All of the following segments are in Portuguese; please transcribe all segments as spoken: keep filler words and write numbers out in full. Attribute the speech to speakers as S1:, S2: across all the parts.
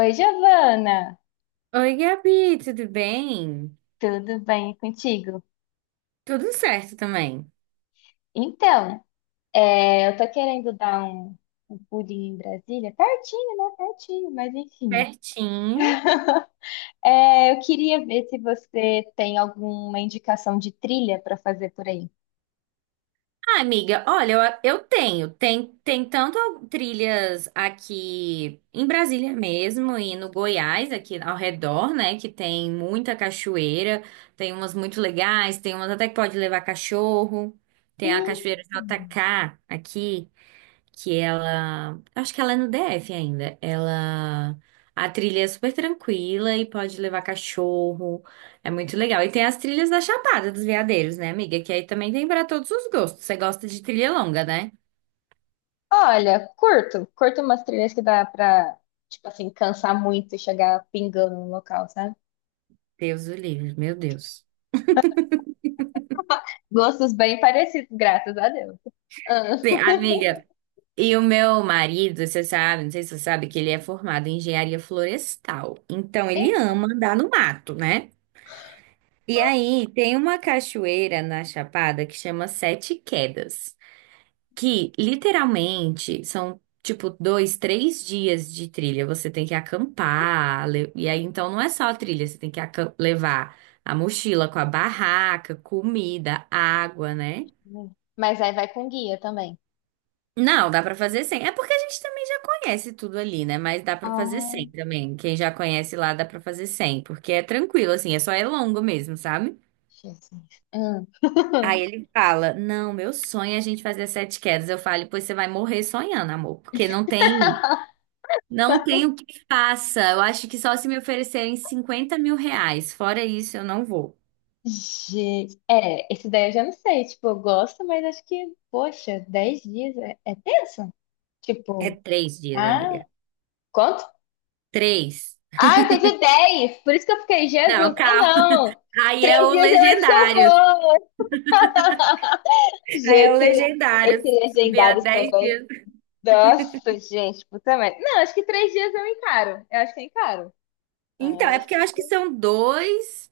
S1: Oi, Giovana!
S2: Oi, Gabi, tudo bem?
S1: Tudo bem contigo?
S2: Tudo certo também.
S1: Então, é, eu tô querendo dar um, um pulinho em Brasília, pertinho, né? Pertinho, mas enfim.
S2: Certinho.
S1: É, eu queria ver se você tem alguma indicação de trilha para fazer por aí.
S2: Ah, amiga, olha, eu, eu tenho. Tem, tem tanto trilhas aqui em Brasília mesmo e no Goiás, aqui ao redor, né? Que tem muita cachoeira. Tem umas muito legais, tem umas até que pode levar cachorro. Tem a
S1: Hum.
S2: Cachoeira jota ka aqui, que ela, acho que ela é no dê efe ainda. Ela, a trilha é super tranquila e pode levar cachorro. É muito legal. E tem as trilhas da Chapada dos Veadeiros, né, amiga? Que aí também tem para todos os gostos. Você gosta de trilha longa, né?
S1: Olha, curto, curto umas trilhas que dá pra, tipo assim, cansar muito e chegar pingando no local, sabe?
S2: Deus o livre, meu Deus.
S1: Gostos bem parecidos, graças a Deus. Ah.
S2: Sim, amiga, e o meu marido, você sabe, não sei se você sabe que ele é formado em engenharia florestal. Então ele
S1: E-
S2: ama andar no mato, né? E aí, tem uma cachoeira na Chapada que chama Sete Quedas, que literalmente são tipo dois, três dias de trilha. Você tem que acampar, le- e aí então não é só a trilha, você tem que acam- levar a mochila com a barraca, comida, água, né?
S1: Mas aí vai com guia também.
S2: Não, dá pra fazer sem. É porque a gente também já conhece tudo ali, né? Mas dá pra fazer
S1: Oh,
S2: sem também. Quem já conhece lá dá pra fazer sem, porque é tranquilo assim, é só é longo mesmo, sabe?
S1: Jesus. Hum.
S2: Aí ele fala: "Não, meu sonho é a gente fazer sete quedas". Eu falo: "Pois você vai morrer sonhando, amor, porque não tem. Não tenho que faça. Eu acho que só se me oferecerem cinquenta mil reais. Fora isso, eu não vou."
S1: Gente, é, esse daí eu já não sei. Tipo, eu gosto, mas acho que, poxa, dez dias é, é tenso?
S2: É
S1: Tipo,
S2: três dias, amiga.
S1: ah, quanto?
S2: Três.
S1: Ah, eu entendi dez, por isso que eu fiquei, Jesus.
S2: Não,
S1: Ah,
S2: calma.
S1: não!
S2: Aí é
S1: Três
S2: o
S1: dias eu acho que eu
S2: legendário.
S1: vou.
S2: Aí é o
S1: Gente,
S2: legendário.
S1: esse
S2: Subir a
S1: legendários
S2: dez
S1: também.
S2: dias.
S1: Nossa, gente, puta merda. Não, acho que três dias eu encaro. Eu acho que eu encaro.
S2: Então,
S1: Ah,
S2: é
S1: acho...
S2: porque eu acho que são dois.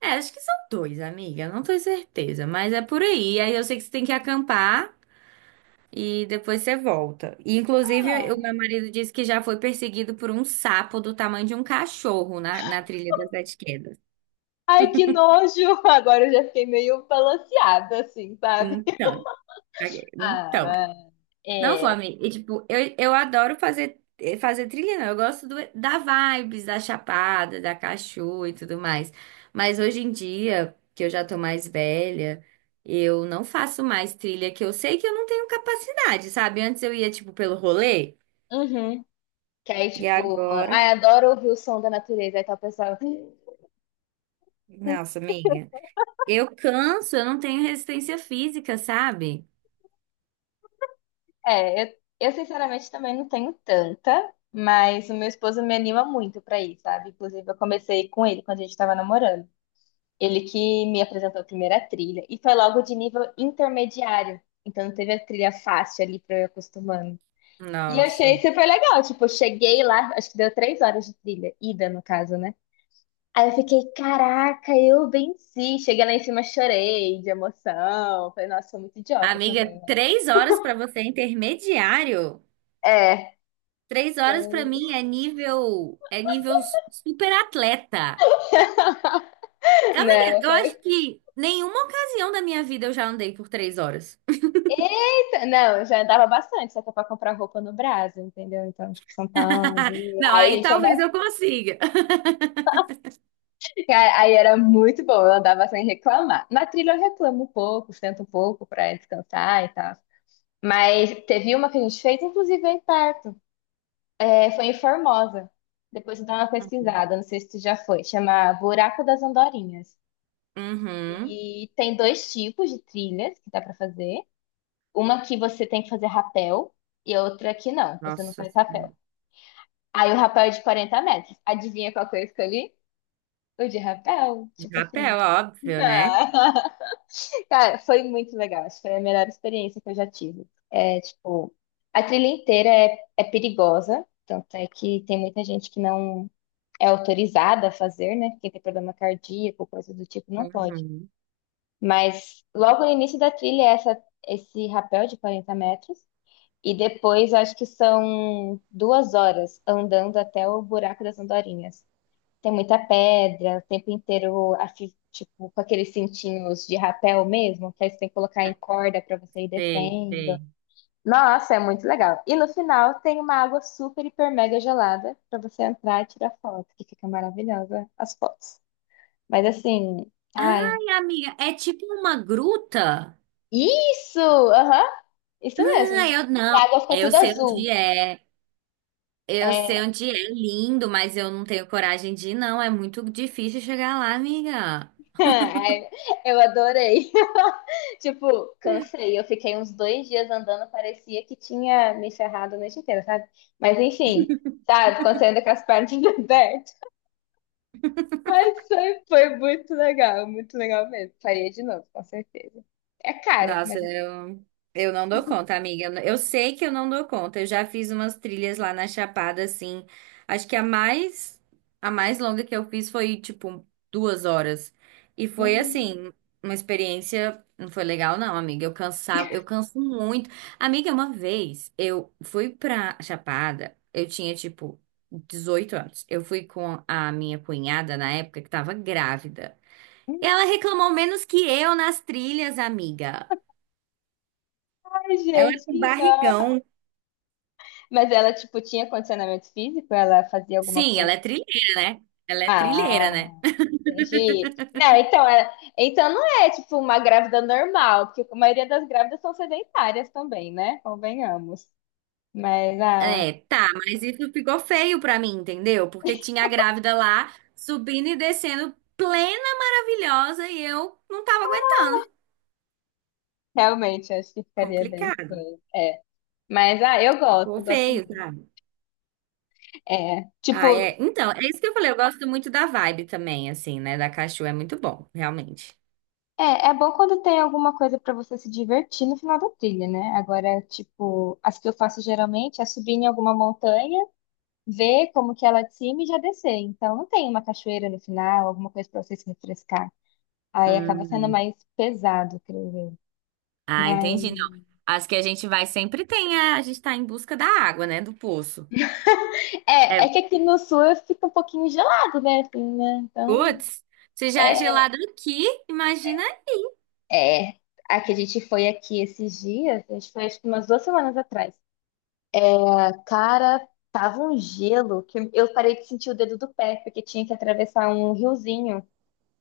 S2: É, acho que são dois, amiga. Eu não tenho certeza, mas é por aí. Aí eu sei que você tem que acampar e depois você volta. E, inclusive, o
S1: que-
S2: meu marido disse que já foi perseguido por um sapo do tamanho de um cachorro na, na trilha das Sete.
S1: Ai, que nojo! Agora eu já fiquei meio balanceada, assim, sabe?
S2: Então, aí- então.
S1: Ah,
S2: Não,
S1: é.
S2: fome. E, tipo, eu, eu adoro fazer, eh, fazer trilha, não. Eu gosto do- da vibes, da chapada, da cachoeira e tudo mais. Mas hoje em dia, que eu já tô mais velha, eu não faço mais trilha, que eu sei que eu não tenho capacidade, sabe? Antes eu ia, tipo, pelo rolê,
S1: Uhum. Que aí,
S2: e
S1: tipo,
S2: agora.
S1: ai, adoro ouvir o som da natureza. Aí tal pessoa.
S2: Nossa, amiga. Eu canso, eu não tenho resistência física, sabe?
S1: É, eu, eu sinceramente também não tenho tanta, mas o meu esposo me anima muito pra ir, sabe? Inclusive, eu comecei com ele quando a gente tava namorando. Ele que me apresentou a primeira trilha e foi logo de nível intermediário. Então, não teve a trilha fácil ali pra eu ir acostumando. E eu achei
S2: Nossa.
S1: super legal. Tipo, eu cheguei lá, acho que deu três horas de trilha, ida no caso, né? Aí eu fiquei, caraca, eu venci. Cheguei lá em cima, chorei de emoção. Falei, nossa, sou muito idiota
S2: Amiga,
S1: também, né?
S2: três horas pra você é intermediário.
S1: É.
S2: Três horas pra
S1: Então,
S2: mim é nível, é nível super atleta. Amiga,
S1: Não,
S2: eu
S1: foi.
S2: acho que nenhuma ocasião da minha vida eu já andei por três horas.
S1: Eita, não, eu já andava bastante, só que é pra comprar roupa no Brasil, entendeu? Então, tipo, São Paulo. Rio.
S2: Não,
S1: Aí a
S2: aí
S1: gente
S2: talvez
S1: andava.
S2: eu consiga.
S1: Cara, aí era muito bom, eu andava sem reclamar. Na trilha eu reclamo um pouco, sento um pouco pra descansar e tal. Mas teve uma que a gente fez, inclusive aí perto. É, foi em Formosa. Depois eu dou uma pesquisada, não sei se tu já foi. Chama Buraco das Andorinhas.
S2: Uhum.
S1: E tem dois tipos de trilhas que dá pra fazer. Uma que você tem que fazer rapel e outra que não, que você não
S2: Nossa
S1: faz rapel.
S2: Senhora.
S1: Aí o rapel é de quarenta metros. Adivinha qual que eu escolhi? O de rapel.
S2: De
S1: Tipo assim.
S2: rapel, óbvio, né?
S1: Cara, foi muito legal. Acho que foi a melhor experiência que eu já tive. É, tipo, a trilha inteira é, é perigosa, tanto é que tem muita gente que não é autorizada a fazer, né? Quem tem problema cardíaco, coisa do tipo, não pode.
S2: Uhum.
S1: Mas logo no início da trilha é essa, esse rapel de quarenta metros. E depois acho que são duas horas andando até o buraco das andorinhas. Tem muita pedra, o tempo inteiro, afi- tipo, com aqueles cintinhos de rapel mesmo, que aí você tem que colocar
S2: É,
S1: em corda pra você ir
S2: sei,
S1: descendo.
S2: sei.
S1: Nossa, é muito legal. E no final tem uma água super, hiper, mega gelada pra você entrar e tirar foto, que fica maravilhosa as fotos. Mas assim, ai.
S2: Ai, amiga, é tipo uma gruta?
S1: Isso! Aham, isso
S2: Ah,
S1: mesmo.
S2: eu
S1: E a
S2: não.
S1: água fica
S2: Eu
S1: tudo
S2: sei
S1: azul.
S2: onde é. Eu sei
S1: É,
S2: onde é lindo, mas eu não tenho coragem de ir, não. É muito difícil chegar lá, amiga.
S1: ai, eu adorei. Tipo, cansei. Eu fiquei uns dois dias andando, parecia que tinha me ferrado a noite inteira, sabe? Mas enfim, sabe? Quando você anda com as pernas abertas. Mas foi, foi muito legal, muito legal mesmo. Faria de novo, com certeza. É caro, mas.
S2: Nossa, eu, eu não dou conta, amiga. Eu, eu sei que eu não dou conta. Eu já fiz umas trilhas lá na Chapada, assim. Acho que a mais, a mais longa que eu fiz foi, tipo, duas horas. E foi,
S1: Hum.
S2: assim, uma experiência. Não foi legal, não, amiga. Eu cansava, eu canso muito. Amiga, uma vez eu fui pra Chapada, eu tinha, tipo, dezoito anos. Eu fui com a minha cunhada na época que tava grávida. Ela reclamou menos que eu nas trilhas, amiga.
S1: Ai,
S2: Ela é
S1: gente,
S2: com
S1: que dó.
S2: barrigão.
S1: Mas ela, tipo, tinha condicionamento físico? Ela fazia alguma
S2: Sim, ela
S1: coisa?
S2: é trilheira, né? Ela é trilheira, né?
S1: Ah. Entendi. Não, então, é, então não é tipo uma grávida normal, porque a maioria das grávidas são sedentárias também, né? Convenhamos. Mas ah,
S2: É, tá, mas isso ficou feio pra mim, entendeu? Porque tinha a grávida lá subindo e descendo, plena, maravilhosa, e eu não tava aguentando.
S1: realmente acho que ficaria bem
S2: Complicado,
S1: estranho. É. Mas ah, eu gosto,
S2: ficou
S1: gosto
S2: feio,
S1: muito.
S2: sabe?
S1: É,
S2: Ah,
S1: tipo,
S2: é. Então, é isso que eu falei, eu gosto muito da vibe também, assim, né? Da Cachua é muito bom, realmente.
S1: é, é bom quando tem alguma coisa pra você se divertir no final da trilha, né? Agora, tipo, as que eu faço geralmente é subir em alguma montanha, ver como que ela é de cima e já descer. Então não tem uma cachoeira no final, alguma coisa pra você se refrescar. Aí acaba sendo
S2: Hum.
S1: mais pesado, creio eu.
S2: Ah,
S1: Mas
S2: entendi. Não. As que a gente vai sempre tem, a, a gente tá em busca da água, né? Do poço.
S1: é, é
S2: É,
S1: que aqui no sul fica um pouquinho gelado, né? Assim, né? Então,
S2: putz, se já é
S1: é,
S2: gelado aqui, imagina.
S1: é. A que a gente foi aqui esses dias, a gente foi acho que umas duas semanas atrás. A cara tava um gelo que eu parei de sentir o dedo do pé, porque tinha que atravessar um riozinho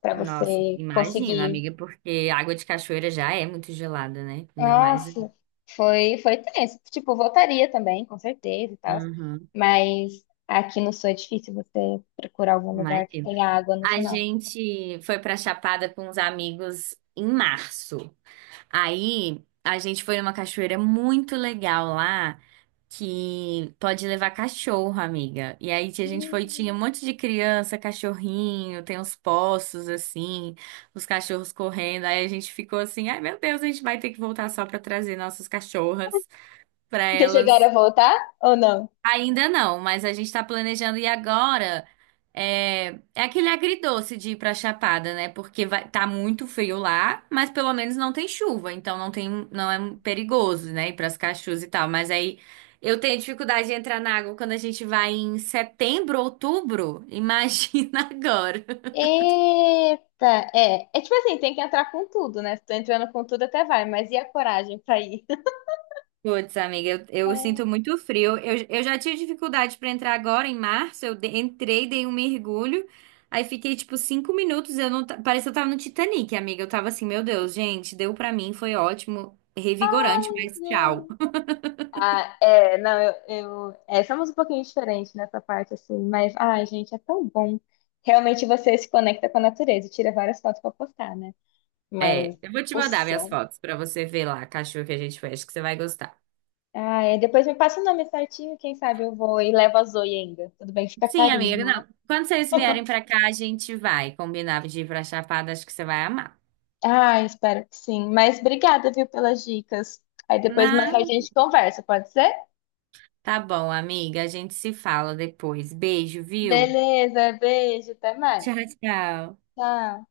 S1: para
S2: Nossa,
S1: você
S2: imagina,
S1: conseguir.
S2: amiga, porque água de cachoeira já é muito gelada, né? Ainda mais.
S1: Nossa, foi, foi tenso. Tipo, voltaria também, com certeza e tal.
S2: Uhum,
S1: Mas aqui no sul é difícil você procurar algum lugar que
S2: imagina.
S1: tenha água no
S2: A
S1: final.
S2: gente foi pra Chapada com uns amigos em março. Aí a gente foi numa cachoeira muito legal lá, que pode levar cachorro, amiga. E aí a gente foi,
S1: Hum.
S2: tinha um monte de criança, cachorrinho, tem uns poços assim, os cachorros correndo. Aí a gente ficou assim, ai meu Deus, a gente vai ter que voltar só pra trazer nossas cachorras pra
S1: Vocês chegaram
S2: elas.
S1: a voltar ou não?
S2: Ainda não, mas a gente tá planejando ir agora. É, é aquele agridoce de ir pra Chapada, né? Porque vai, tá muito frio lá, mas pelo menos não tem chuva, então não tem, não é perigoso, né? Ir pras cachoeiras e tal. Mas aí eu tenho dificuldade de entrar na água quando a gente vai em setembro, outubro. Imagina agora.
S1: Eita, é. É tipo assim, tem que entrar com tudo, né? Se tô entrando com tudo até vai, mas e a coragem pra ir?
S2: Putz, amiga, eu, eu sinto muito frio. Eu, eu já tive dificuldade para entrar agora em março. Eu de- entrei, dei um mergulho, aí fiquei tipo cinco minutos. Eu não, ta- parecia que eu tava no Titanic, amiga. Eu tava assim, meu Deus, gente, deu pra mim, foi ótimo, revigorante, mas tchau.
S1: É. Ah, é, não, eu, eu é, somos um pouquinho diferentes nessa parte, assim, mas, ai, gente, é tão bom. Realmente você se conecta com a natureza, e tira várias fotos pra postar, né? Mas
S2: É, eu vou te
S1: o
S2: mandar minhas
S1: som.
S2: fotos pra você ver lá a cachorro que a gente fez, que você vai gostar.
S1: Ah, é, depois me passa o nome certinho, quem sabe eu vou e levo a Zoe ainda. Tudo bem, fica
S2: Sim,
S1: carinho.
S2: amiga, não. Quando vocês vierem pra cá, a gente vai combinar de ir pra Chapada, acho que você vai amar.
S1: Ah, espero que sim. Mas obrigada, viu, pelas dicas. Aí depois mais tarde
S2: Não,
S1: a gente conversa, pode ser?
S2: tá bom, amiga, a gente se fala depois. Beijo, viu?
S1: Beleza, beijo, até mais.
S2: Tchau, tchau.
S1: Tchau.